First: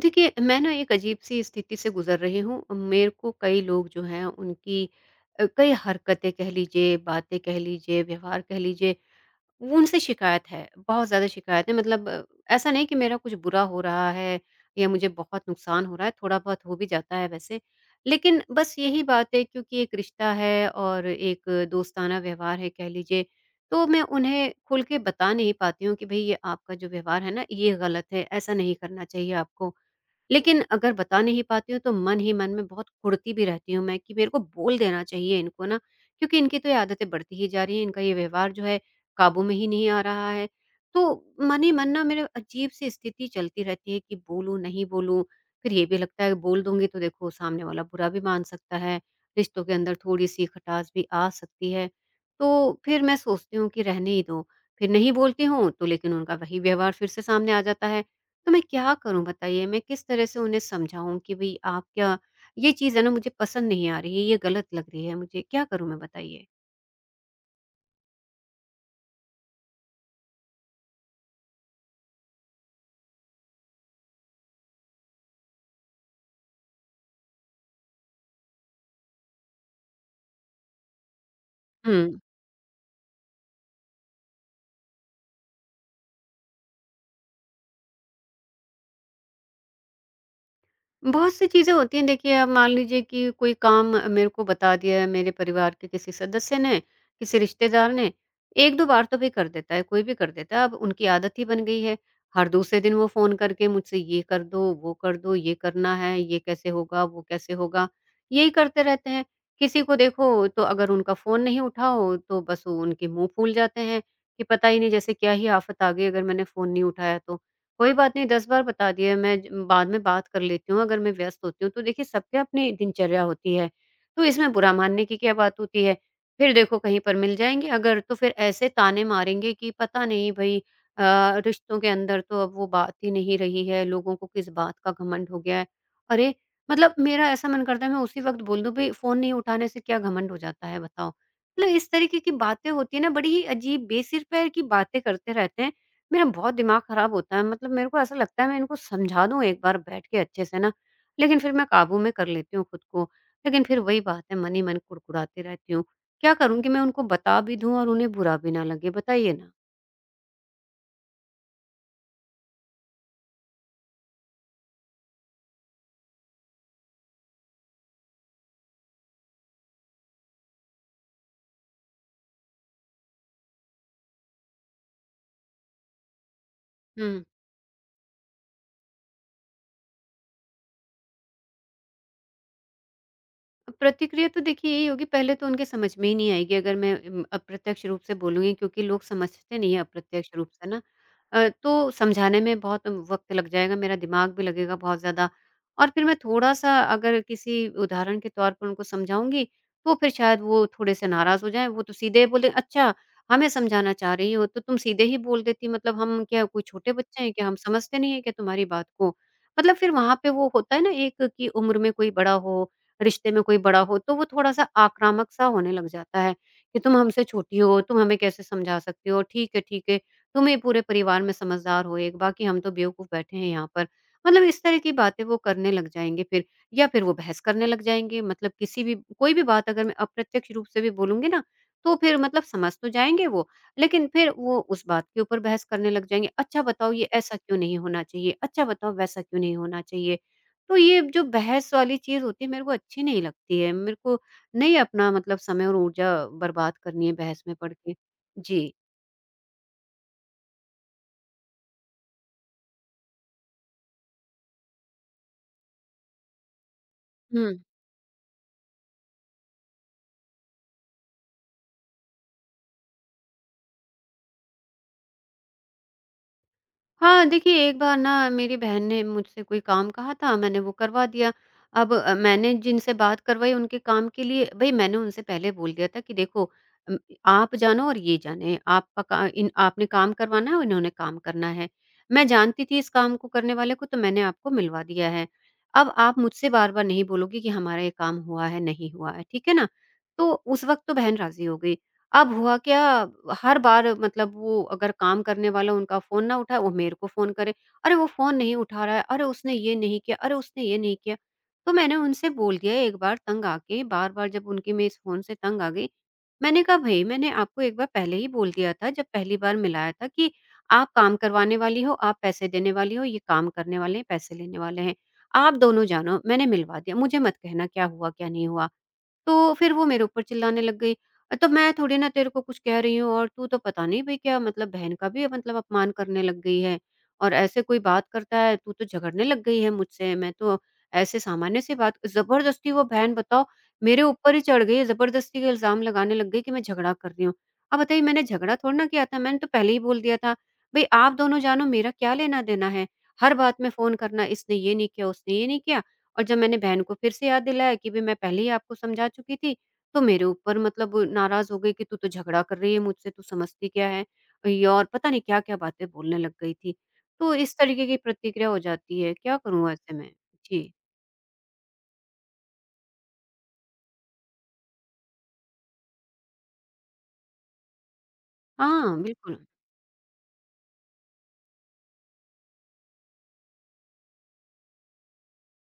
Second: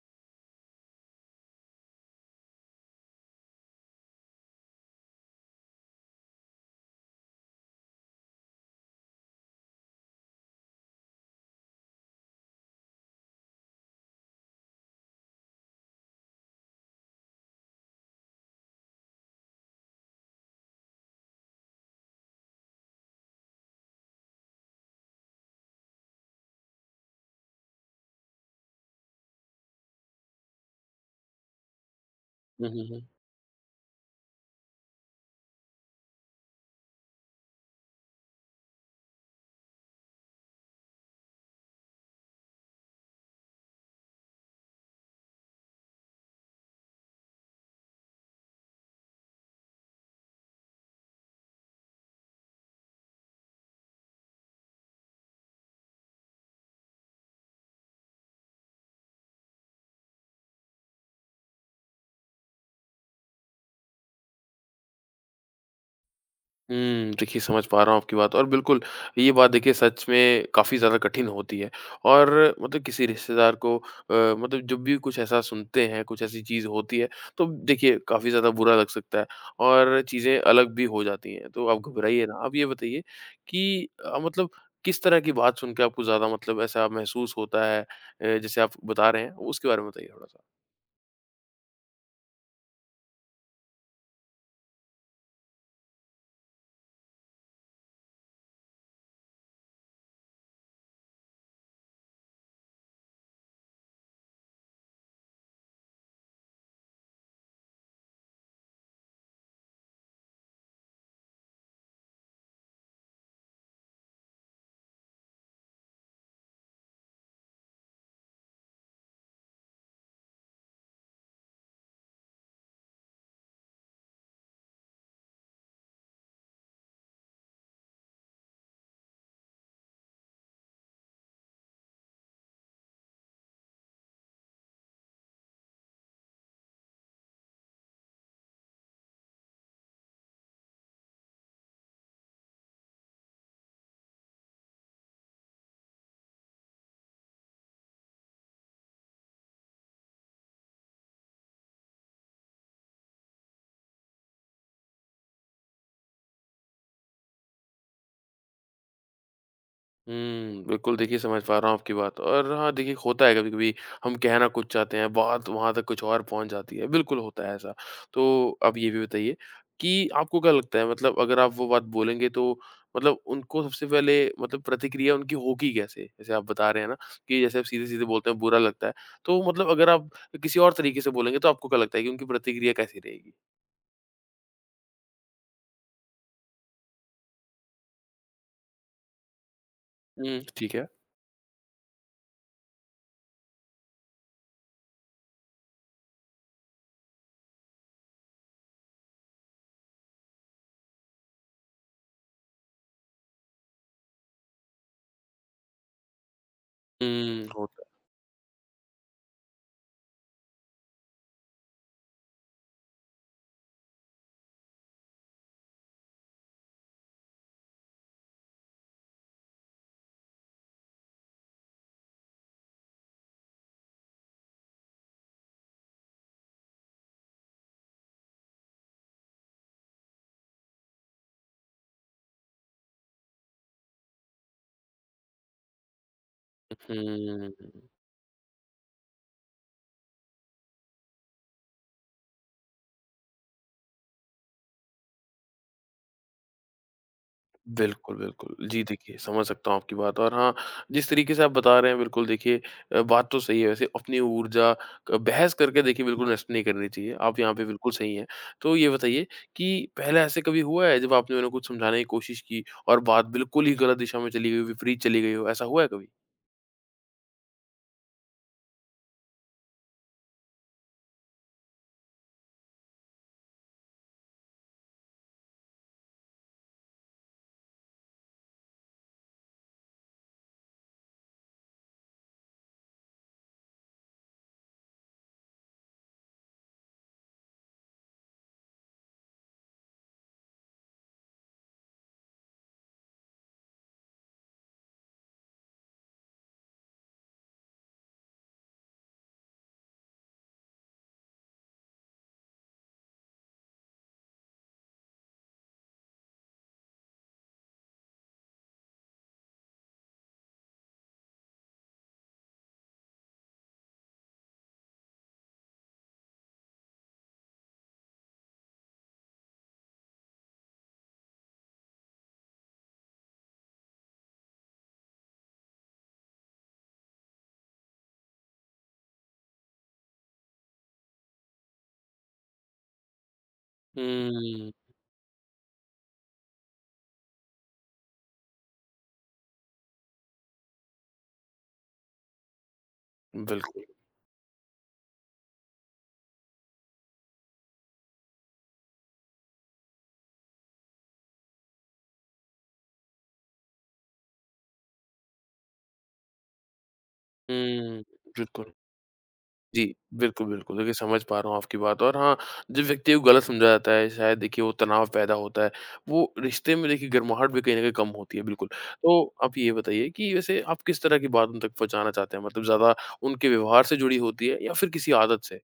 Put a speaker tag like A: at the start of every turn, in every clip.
A: देखिए, मैं ना एक अजीब-सी स्थिति से गुज़र रही हूँ। मेरे को कई लोग जो हैं उनकी कई हरकतें कह लीजिए, बातें कह लीजिए, व्यवहार कह लीजिए, वो उनसे शिकायत है, बहुत ज़्यादा शिकायत है। मतलब ऐसा नहीं कि मेरा कुछ बुरा हो रहा है या मुझे बहुत नुकसान हो रहा है, थोड़ा-बहुत हो भी जाता है वैसे। लेकिन बस यही बात है, क्योंकि एक रिश्ता है और एक दोस्ताना व्यवहार है कह लीजिए, तो मैं उन्हें खुल के बता नहीं पाती हूँ कि भई ये आपका जो व्यवहार है ना, ये गलत है, ऐसा नहीं करना चाहिए आपको। लेकिन अगर बता नहीं पाती हूँ, तो मन ही मन में
B: हुँ, हुँ,
A: बहुत
B: हुँ।
A: कुढ़ती भी रहती हूँ मैं कि मेरे को बोल देना चाहिए इनको ना, क्योंकि इनकी तो ये आदतें बढ़ती ही जा रही हैं, इनका ये व्यवहार जो है काबू में ही नहीं आ रहा है। तो मन ही मन ना मेरे अजीब सी स्थिति चलती रहती है कि बोलूँ नहीं बोलूँ। फिर ये भी लगता है, बोल दूंगी तो देखो सामने वाला बुरा भी मान सकता है, रिश्तों के अंदर थोड़ी सी खटास भी आ सकती है। तो फिर मैं सोचती हूँ कि रहने ही दो। फिर नहीं बोलती हूँ, तो लेकिन उनका वही व्यवहार फिर से सामने आ जाता है। तो मैं क्या करूँ बताइए? मैं किस तरह से उन्हें समझाऊँ कि भई आप क्या, ये चीज़ है ना मुझे पसंद नहीं आ रही है, ये गलत लग रही है मुझे, क्या करूँ मैं बताइए?
B: हुँ, देखिए समझ पा रहा हूँ आपकी बात। और बिल्कुल, ये बात देखिए सच में काफ़ी ज़्यादा कठिन होती है। और मतलब किसी रिश्तेदार को मतलब जब भी कुछ ऐसा सुनते हैं, कुछ ऐसी चीज़ होती है, तो देखिए काफ़ी ज़्यादा बुरा लग सकता है। और चीज़ें अलग भी हो जाती हैं, तो आप
A: हुँ।
B: घबराइए ना। आप ये बताइए कि मतलब किस तरह की बात सुन के आपको ज़्यादा मतलब ऐसा महसूस होता है, जैसे आप बता रहे हैं, उसके बारे में बताइए थोड़ा-सा?
A: बहुत सी चीज़ें होती हैं देखिए। अब मान लीजिए कि कोई काम मेरे को बता दिया है मेरे परिवार के किसी सदस्य ने, किसी रिश्तेदार ने, 1-2 बार तो भी कर देता है, कोई भी कर देता है, अब उनकी आदत ही बन गई है। हर दूसरे दिन वो फ़ोन करके मुझसे ये कर दो, वो कर दो, ये करना है, ये कैसे होगा, वो कैसे होगा, यही करते रहते हैं। किसी को देखो तो अगर उनका फ़ोन नहीं उठाओ, तो बस वो उनके मुँह फूल जाते हैं कि पता ही नहीं जैसे क्या ही आफ़त आ गई अगर मैंने फ़ोन नहीं उठाया तो। कोई बात नहीं, 10 बार बता दिया मैं ज बाद में बात कर लेती हूँ अगर मैं व्यस्त होती हूँ। तो देखिए सबकी अपनी दिनचर्या होती है, तो इसमें बुरा मानने की क्या बात होती है। फिर देखो कहीं पर मिल जाएँगे अगर, तो फिर ऐसे ताने मारेंगे कि पता नहीं भई रिश्तों के अंदर तो अब वो बात ही नहीं रही है, लोगों को किस बात का घमंड हो गया है। अरे! मतलब मेरा ऐसा मन करता है मैं उसी वक़्त बोल दूँ, भई फ़ोन नहीं उठाने से क्या घमंड हो जाता है बताओ? मतलब इस तरीके की बातें होती है ना, बड़ी ही अजीब बेसिर पैर की बातें करते रहते हैं। मेरा बहुत दिमाग खराब होता है, मतलब मेरे को ऐसा लगता है मैं इनको समझा दूँ एक बार बैठ के अच्छे से ना, लेकिन फिर मैं काबू में कर लेती हूँ खुद को। लेकिन फिर वही बात है, मन ही मन कुड़कुड़ाती रहती हूँ। क्या करूँ कि मैं उनको बता भी दूँ और उन्हें बुरा भी ना लगे? बताइए ना।
B: हुँ, बिल्कुल देखिए समझ पा रहा हूँ आपकी बात। और हाँ, देखिए होता है कभी-कभी, हम कहना कुछ चाहते हैं, बात वहाँ तक कुछ और पहुँच जाती है। बिल्कुल होता है ऐसा। तो अब ये भी बताइए कि आपको क्या लगता है, मतलब अगर आप वो बात बोलेंगे, तो मतलब उनको सबसे पहले मतलब प्रतिक्रिया उनकी होगी कैसे? जैसे आप बता रहे हैं ना,
A: हुँ।
B: कि जैसे आप सीधे-सीधे बोलते हैं बुरा लगता है, तो मतलब अगर आप किसी और तरीके से बोलेंगे, तो आपको क्या लगता है कि उनकी प्रतिक्रिया कैसी रहेगी?
A: प्रतिक्रिया तो देखिए यही होगी, पहले तो उनके समझ में ही नहीं आएगी अगर मैं अप्रत्यक्ष रूप से बोलूँगी, क्योंकि लोग समझते नहीं हैं अप्रत्यक्ष
B: हुँ,
A: रूप से
B: ठीक
A: ना।
B: है।
A: तो समझाने में बहुत वक़्त लग जाएगा, मेरा दिमाग भी लगेगा बहुत ज़्यादा। और फिर मैं थोड़ा-सा अगर किसी उदाहरण के तौर पर उनको समझाऊँगी, तो फिर शायद वो थोड़े से नाराज़ हो जाएँ। वो तो सीधे बोले, "अच्छा, हमें समझाना चाह रही हो तो तुम सीधे ही बोल देती, मतलब हम क्या कोई छोटे बच्चे हैं
B: हुँ,
A: क्या? हम
B: होता
A: समझते नहीं हैं क्या तुम्हारी बात को?" मतलब फिर वहाँ पे वो होता है ना एक, कि उम्र में कोई बड़ा हो, रिश्ते में कोई बड़ा हो, तो वो थोड़ा-सा आक्रामक सा होने लग जाता है कि तुम हमसे छोटी हो, तुम हमें कैसे समझा सकती हो? ठीक है, तुम ही पूरे परिवार में समझदार हो एक, बाकी हम तो बेवकूफ़ बैठे हैं यहाँ पर। मतलब इस तरह की बातें वो करने लग जाएँगे फिर, या फिर वो बहस करने लग जाएँगे। मतलब किसी भी कोई भी बात अगर मैं अप्रत्यक्ष रूप से भी बोलूँगी ना, तो फिर मतलब समझ तो जाएँगे वो, लेकिन फिर वो उस बात के ऊपर बहस करने लग जाएँगे। अच्छा
B: है।
A: बताओ ये ऐसा क्यों नहीं
B: हुँ।
A: होना चाहिए? अच्छा बताओ वैसा क्यों नहीं होना चाहिए? तो ये जो बहस वाली चीज़ होती है मेरे को अच्छी नहीं लगती है। मेरे को नहीं अपना मतलब समय और ऊर्जा बर्बाद करनी है बहस में पड़ के।
B: बिल्कुल, बिल्कुल।
A: जी।
B: जी, देखिए समझ सकता हूँ आपकी बात। और हाँ, जिस तरीके से आप बता रहे हैं, बिल्कुल देखिए, बात तो सही है वैसे। अपनी ऊर्जा क बहस करके देखिए बिल्कुल नष्ट नहीं करनी चाहिए। आप
A: हुँ।
B: यहाँ पे बिल्कुल सही हैं। तो ये बताइए कि पहले ऐसे कभी हुआ है, जब आपने उन्हें कुछ समझाने की कोशिश की, और बात बिल्कुल ही गलत दिशा में चली गई हो, विपरीत चली गई हो? ऐसा हुआ है कभी?
A: हाँ, देखिए एक बार ना मेरी बहन ने मुझसे कोई काम कहा था, मैंने वो करवा दिया। अब मैंने जिनसे बात करवाई उनके काम के लिए, भई मैंने उनसे पहले बोल दिया था कि देखो अम, आप जानो और ये जाने, आपका का इन आपने काम करवाना है और इन्होंने काम करना है। मैं जानती थी इस काम को करने वाले को, तो मैंने आपको मिलवा दिया है। अब आप मुझसे बार-बार नहीं बोलोगे कि हमारा ये काम हुआ है, नहीं हुआ है, ठीक है ना? तो उस वक़्त तो बहन राज़ी हो गई। अब हुआ क्या, हर बार मतलब वो अगर काम करने वाला उनका फ़ोन ना उठाए वो मेरे को फ़ोन करे, "अरे! वो फ़ोन नहीं उठा रहा है, अरे! उसने ये नहीं किया, अरे! उसने ये नहीं किया।" तो मैंने उनसे बोल दिया एक बार तंग आके, बार-बार जब उनकी मैं इस फ़ोन से तंग आ गई, मैंने कहा, "भई मैंने आपको एक बार पहले ही बोल दिया था जब पहली बार मिलाया था कि आप काम करवाने वाली हो, आप पैसे देने वाली हो, ये काम करने वाले हैं, पैसे लेने वाले हैं। आप दोनों जानो, मैंने मिलवा दिया, मुझे मत कहना क्या हुआ, क्या नहीं हुआ।" तो फिर वो मेरे ऊपर चिल्लाने लग गई, "तो मैं थोड़ी ना तेरे को कुछ कह रही हूँ, और तू तो पता नहीं भई क्या, मतलब बहन का भी मतलब अपमान करने लग गई है, और ऐसे कोई बात करता है, तू तो झगड़ने लग गई है मुझसे, मैं तो ऐसे सामान्य सी बात।" ज़बरदस्ती वो बहन बताओ मेरे ऊपर ही चढ़
B: हुँ,
A: गई है, ज़बरदस्ती के इल्ज़ाम लगाने लग गई कि मैं झगड़ा कर रही हूँ। अब बताइए मैंने झगड़ा थोड़ी ना किया था, मैंने तो पहले ही बोल दिया था, "भई आप दोनों जानो, मेरा क्या लेना-देना है? हर बात में
B: बिल्कुल।
A: फ़ोन करना, इसने ये नहीं किया, उसने ये नहीं किया।" और जब मैंने बहन को फिर से याद दिलाया कि भई मैं पहले ही आपको समझा चुकी थी, तो मेरे ऊपर मतलब नाराज़ हो गई कि तू तो झगड़ा कर रही है मुझसे, तू समझती क्या है? ये और पता नहीं क्या-क्या बातें बोलने लग गई थी। तो इस तरीके की
B: हुँ,
A: प्रतिक्रिया हो
B: बिल्कुल।
A: जाती है, क्या करूँ
B: जी,
A: ऐसे में?
B: बिल्कुल,
A: जी।
B: बिल्कुल। देखिए समझ पा रहा हूँ आपकी बात। और हाँ, जब व्यक्ति को गलत समझा जाता है, शायद देखिए वो तनाव पैदा होता है। वो रिश्ते में देखिए गर्माहट भी कहीं न कहीं कम होती है, बिल्कुल।
A: हाँ,
B: तो
A: बिल्कुल।
B: आप ये बताइए कि वैसे आप किस तरह की बात उन तक पहुँचाना चाहते हैं? मतलब ज़्यादा उनके व्यवहार से जुड़ी होती है, या फिर किसी आदत से?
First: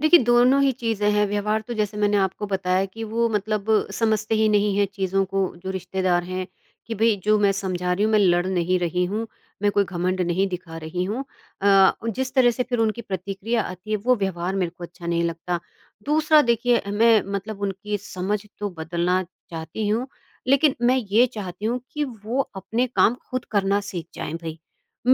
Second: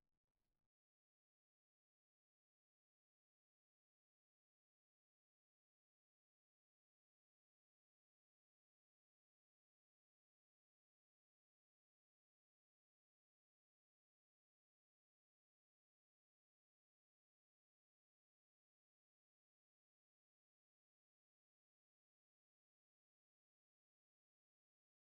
A: देखिए, दोनों ही चीज़ें हैं। व्यवहार तो जैसे मैंने आपको बताया कि वो मतलब समझते ही नहीं हैं चीज़ों को जो रिश्तेदार हैं, कि भई जो मैं समझा रही हूँ, मैं लड़ नहीं रही हूँ, मैं कोई घमंड नहीं दिखा रही हूँ। जिस तरह से फिर उनकी प्रतिक्रिया आती है, वो व्यवहार मेरे को अच्छा नहीं लगता। दूसरा देखिए, मैं मतलब उनकी समझ तो बदलना चाहती हूँ, लेकिन मैं ये चाहती हूँ कि वो अपने काम खुद करना सीख जाएँ भई।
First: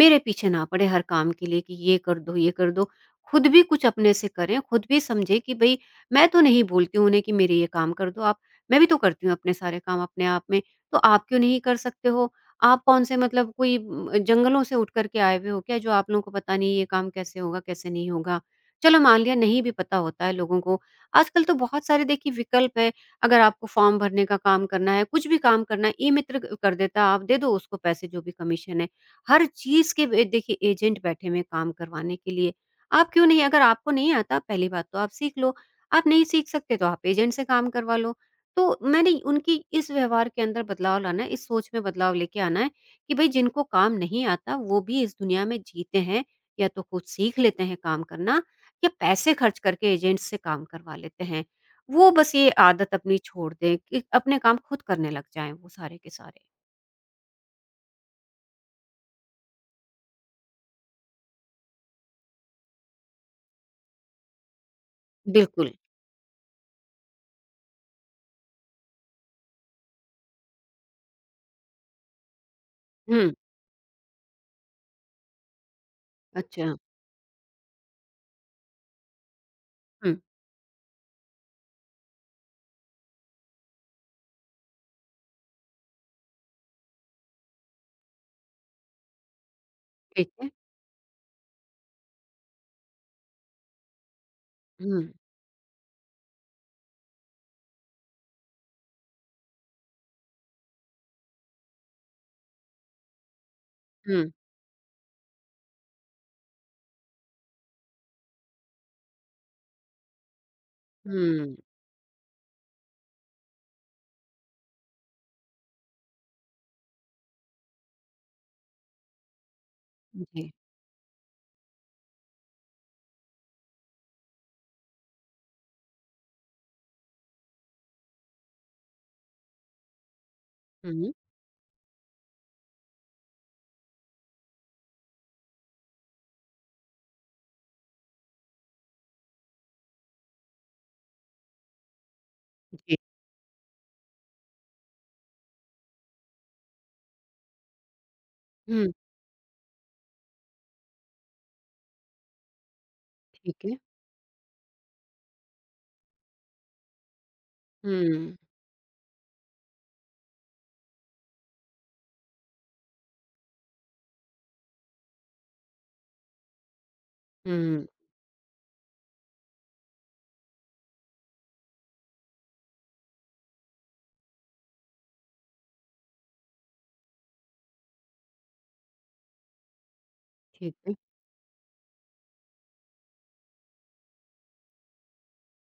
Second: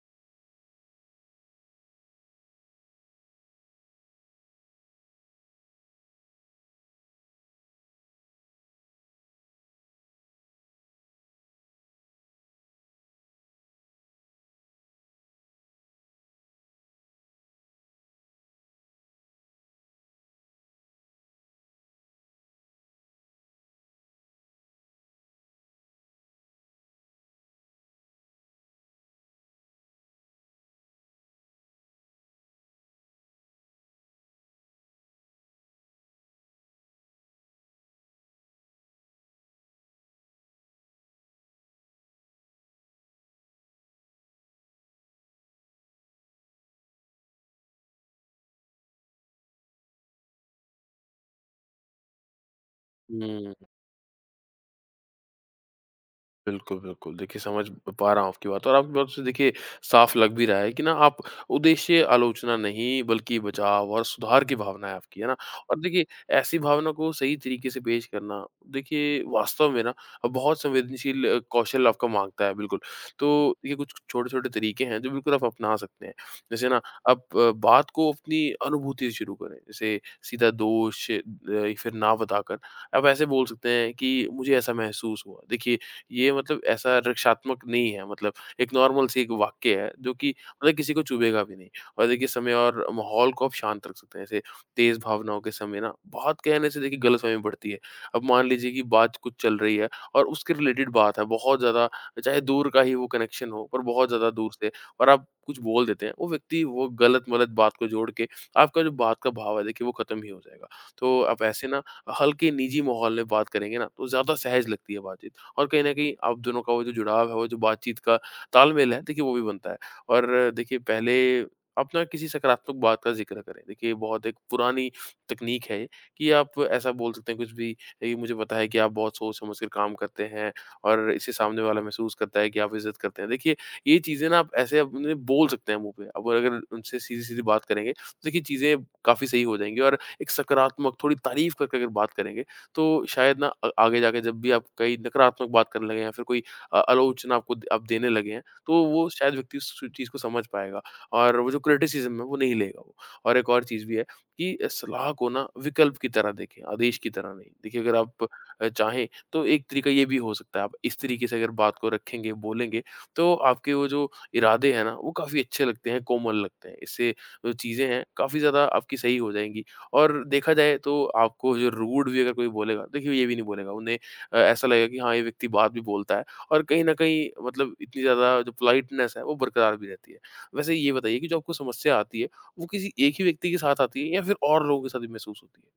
A: मेरे पीछे ना पड़े हर काम के लिए कि ये कर दो, ये कर दो। खुद भी कुछ अपने से करें, खुद भी समझें कि भई मैं तो नहीं बोलती हूँ उन्हें कि मेरे ये काम कर दो आप, मैं भी तो करती हूँ अपने सारे काम अपने आप में, तो आप क्यों नहीं कर सकते हो? आप कौन-से मतलब कोई जंगलों से उठ कर के आए हुए हो क्या, जो आप लोगों को पता नहीं ये काम कैसे होगा, कैसे नहीं होगा? चलो मान लिया नहीं भी पता होता है लोगों को, आजकल तो बहुत सारे देखिए विकल्प हैं। अगर आपको फॉर्म भरने का काम करना है, कुछ भी काम करना है, ई-मित्र क कर देता है, आप दे दो उसको पैसे जो भी कमीशन है। हर चीज़ के वे देखिए एजेंट बैठे हुए हैं काम करवाने के लिए। आप क्यों नहीं, अगर आपको नहीं आता पहली बात तो आप सीख लो, आप नहीं सीख सकते तो आप एजेंट से काम करवा लो। तो मैंने उनकी इस व्यवहार के अंदर बदलाव लाना है, इस सोच में बदलाव लेके आना है कि भई जिनको काम नहीं आता वो भी इस दुनिया में जीते हैं, या तो खुद सीख लेते हैं काम करना या पैसे खर्च करके एजेंट से काम करवा लेते हैं। वो बस ये आदत अपनी छोड़
B: हुँ।
A: दें कि अपने काम खुद करने लग जाएँ वो सारे के सारे।
B: बिल्कुल, बिल्कुल। देखिए समझ पा रहा हूँ आपकी बात। और आपकी बातों से देखिए साफ लग भी रहा है कि ना, आप उद्देश्य आलोचना नहीं, बल्कि बचाव और सुधार की भावना है आपकी, है ना?
A: बिल्कुल।
B: और देखिए ऐसी भावना को सही तरीके से पेश करना, देखिए वास्तव में ना बहुत संवेदनशील कौशल आपका माँगता है, बिल्कुल।
A: हुँ,
B: तो ये कुछ छोटे-छोटे तरीके हैं जो बिल्कुल आप अपना सकते हैं। जैसे
A: अच्छा।
B: ना, आप बात को अपनी अनुभूति से शुरू करें। जैसे
A: हुँ,
B: सीधा दोष फिर ना बताकर, आप ऐसे बोल सकते हैं कि मुझे ऐसा महसूस हुआ। देखिए ये मतलब ऐसा रक्षात्मक नहीं है, मतलब एक नॉर्मल सी एक वाक्य है जो
A: ठीक
B: कि
A: है।
B: मतलब किसी को चुभेगा भी नहीं। और देखिए समय और माहौल को आप शांत रख सकते हैं। ऐसे तेज़
A: हुँ,
B: भावनाओं के समय ना बहुत कहने से देखिए गलतफ़हमी बढ़ती है। अब मान लीजिए कि बात कुछ चल रही है, और उसके रिलेटेड बात है बहुत ज़्यादा, चाहे दूर का ही वो कनेक्शन हो, पर बहुत ज़्यादा
A: हुँ,
B: दूर से, और आप कुछ बोल देते हैं, वो व्यक्ति वो गलत-मलत बात को जोड़ के आपका जो बात का भाव है, देखिए वो ख़त्म ही हो जाएगा। तो आप
A: हुँ,
B: ऐसे ना हल्के निजी माहौल में बात करेंगे ना, तो ज़्यादा सहज लगती है बातचीत। और कहीं न कहीं आप दोनों का वो जो जुड़ाव है, वो जो बातचीत का तालमेल है, देखिए वो भी बनता है। और
A: जी।
B: देखिए पहले आप ना किसी सकारात्मक बात का ज़िक्र करें। देखिए बहुत एक पुरानी तकनीक है ये, कि आप ऐसा बोल सकते हैं कुछ भी, ये मुझे पता है कि आप बहुत सोच-समझ कर काम करते हैं, और
A: हुँ,
B: इससे सामने वाला महसूस करता है कि आप इज़्ज़त करते हैं। देखिए ये चीज़ें ना आप ऐसे अपने बोल सकते हैं मुँह पे। अब अगर उनसे सीधी-सीधी बात करेंगे, तो देखिए चीज़ें काफ़ी सही हो जाएँगी, और एक सकारात्मक थोड़ी तारीफ़ करके अगर बात करेंगे,
A: जी।
B: तो शायद ना आगे जाके जब भी आप कई नकारात्मक बात करने लगे, या फिर कोई आलोचना आपको आप देने लगे हैं, तो
A: हुँ,
B: वो शायद व्यक्ति उस चीज़ को समझ पाएगा, और वो जो क्रिटिसिज्म है वो नहीं लेगा वो। और एक और
A: ठीक है।
B: चीज़ भी है, कि सलाह को ना विकल्प की तरह देखें, आदेश की तरह नहीं। देखिए अगर आप
A: हुँ,
B: चाहें, तो एक तरीका ये भी हो सकता है। आप इस तरीके से अगर बात को रखेंगे, बोलेंगे, तो आपके वो जो इरादे हैं ना, वो काफ़ी अच्छे लगते हैं, कोमल लगते हैं। इससे जो चीज़ें
A: हुँ,
B: हैं काफ़ी ज़्यादा आपकी सही हो जाएंगी। और देखा जाए तो आपको जो रूड भी अगर कोई बोलेगा, देखिए ये भी नहीं बोलेगा। उन्हें ऐसा लगेगा कि हाँ, ये व्यक्ति बात भी बोलता है, और कहीं न कहीं मतलब इतनी ज़्यादा जो पोलाइटनेस है, वो बरकरार भी रहती है। वैसे
A: ठीक
B: ये
A: है।
B: बताइए कि जो आपको समस्या आती है, वो किसी एक ही व्यक्ति के साथ आती है, या फिर और लोगों के साथ भी महसूस होती है?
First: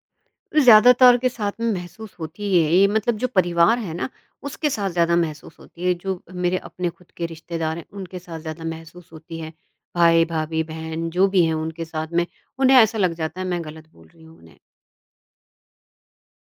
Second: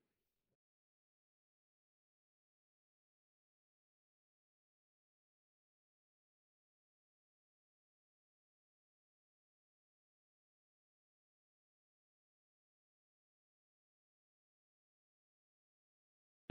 A: तो ज़्यादातर के साथ में महसूस होती है ये, मतलब जो परिवार है ना, उसके साथ ज़्यादा महसूस होती है, जो मेरे अपने खुद के रिश्तेदार हैं, उनके साथ ज़्यादा महसूस होती है। भाई, भाभी, बहन जो भी हैं उनके साथ में, उन्हें ऐसा लग जाता है मैं गलत बोल रही हूँ उन्हें।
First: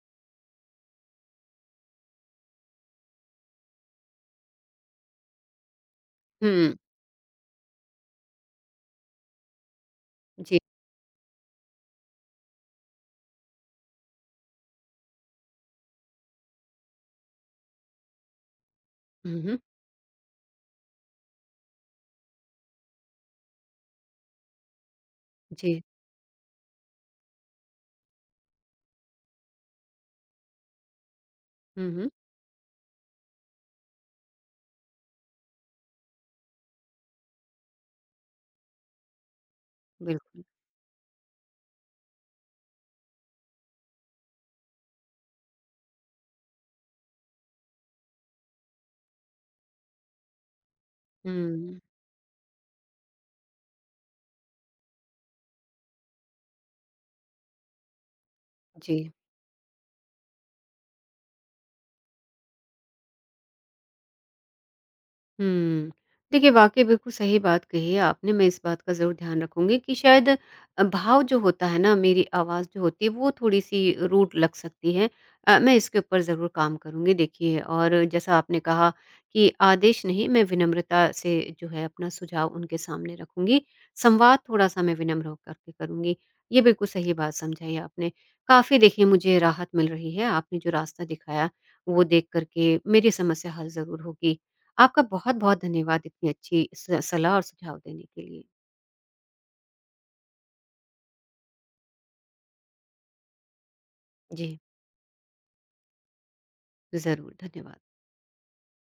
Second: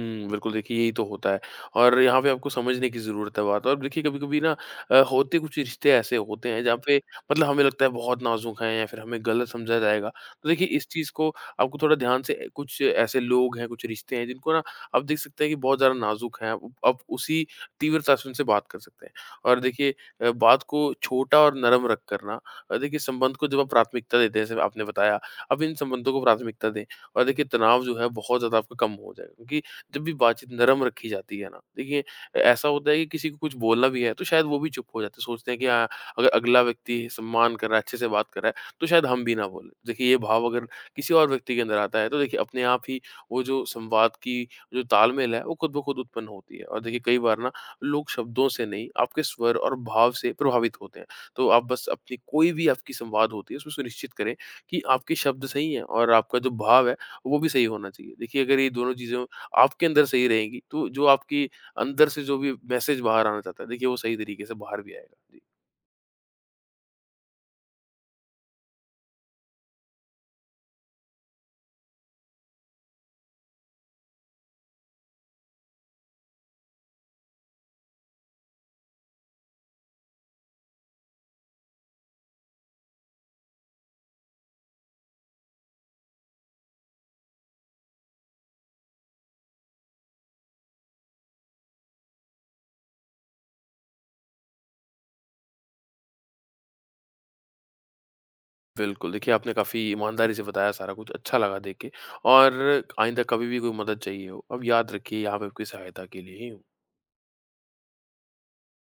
B: हुँ, बिल्कुल देखिए यही तो होता है। और यहाँ पे आपको समझने की ज़रूरत है बात। और देखिए कभी-कभी ना, होते कुछ रिश्ते ऐसे होते हैं, जहाँ
A: हुँ,
B: पे मतलब हमें लगता है बहुत नाज़ुक हैं, या फिर हमें गलत समझा जाएगा। तो
A: जी।
B: देखिए इस चीज़ को आपको थोड़ा ध्यान से, कुछ ऐसे लोग हैं, कुछ रिश्ते हैं जिनको ना आप देख सकते हैं कि बहुत ज़्यादा नाज़ुक हैं। आप उसी तीव्रता से उनसे बात कर सकते हैं।
A: हुँ, हुँ।
B: और देखिए बात को छोटा और नरम रख कर ना, देखिए संबंध को जब आप प्राथमिकता देते हैं, जैसे आपने बताया, आप इन
A: जी।
B: संबंधों को प्राथमिकता दें, और देखिए तनाव जो है बहुत ज़्यादा आपका कम हो जाएगा। क्योंकि जब भी बातचीत नरम रखी जाती है ना,
A: हुँ,
B: देखिए
A: हुँ,
B: ऐसा होता है कि किसी को कुछ बोलना भी है, तो शायद वो भी चुप हो जाते हैं, सोचते हैं कि हाँ, अगर अगला व्यक्ति सम्मान कर रहा है, अच्छे से बात कर रहा है, तो शायद हम भी ना बोलें। देखिए ये भाव
A: बिल्कुल।
B: अगर किसी और व्यक्ति के अंदर आता है, तो देखिए अपने आप ही वो जो संवाद की जो तालमेल है, वो खुद ब खुद उत्पन्न होती है। और देखिए कई बार ना, लोग शब्दों से नहीं, आपके स्वर और भाव से प्रभावित होते हैं। तो आप
A: हुँ,
B: बस अपनी कोई भी आपकी संवाद होती है, उसमें सुनिश्चित करें कि आपके शब्द सही हैं, और आपका जो भाव है वो भी सही होना चाहिए। देखिए अगर ये दोनों
A: जी।
B: चीज़ें आपके अंदर सही रहेंगी, तो जो आपकी अंदर से जो भी मैसेज बाहर आना चाहता है, देखिए वो सही तरीके से बाहर भी आएगा। जी।
A: हुँ। देखिए, वाक़ई बिल्कुल सही बात कही है आपने, मैं इस बात का ज़रूर ध्यान रखूँगी कि शायद भाव जो होता है ना, मेरी आवाज़ जो होती है, वो थोड़ी-सी रूड लग सकती है। मैं इसके ऊपर ज़रूर काम करूँगी देखिए, और जैसा आपने कहा कि आदेश नहीं, मैं विनम्रता से जो है अपना सुझाव उनके सामने रखूँगी। संवाद थोड़ा-सा मैं विनम्र होकर के करूँगी। ये बिल्कुल सही बात समझाई आपने। काफ़ी देखिए मुझे राहत मिल रही है, आपने जो रास्ता दिखाया, वो देख कर के मेरी समस्या हल ज़रूर होगी। आपका बहुत-बहुत धन्यवाद इतनी अच्छी स सलाह और सुझाव देने के लिए।
B: बिल्कुल, देखिए आपने काफ़ी ईमानदारी से बताया सारा कुछ, अच्छा लगा देख के। और आइंदा कभी भी कोई मदद चाहिए हो,
A: जी,
B: अब याद रखिए यहाँ पे आपकी सहायता के लिए ही हूँ।
A: ज़रूर, धन्यवाद।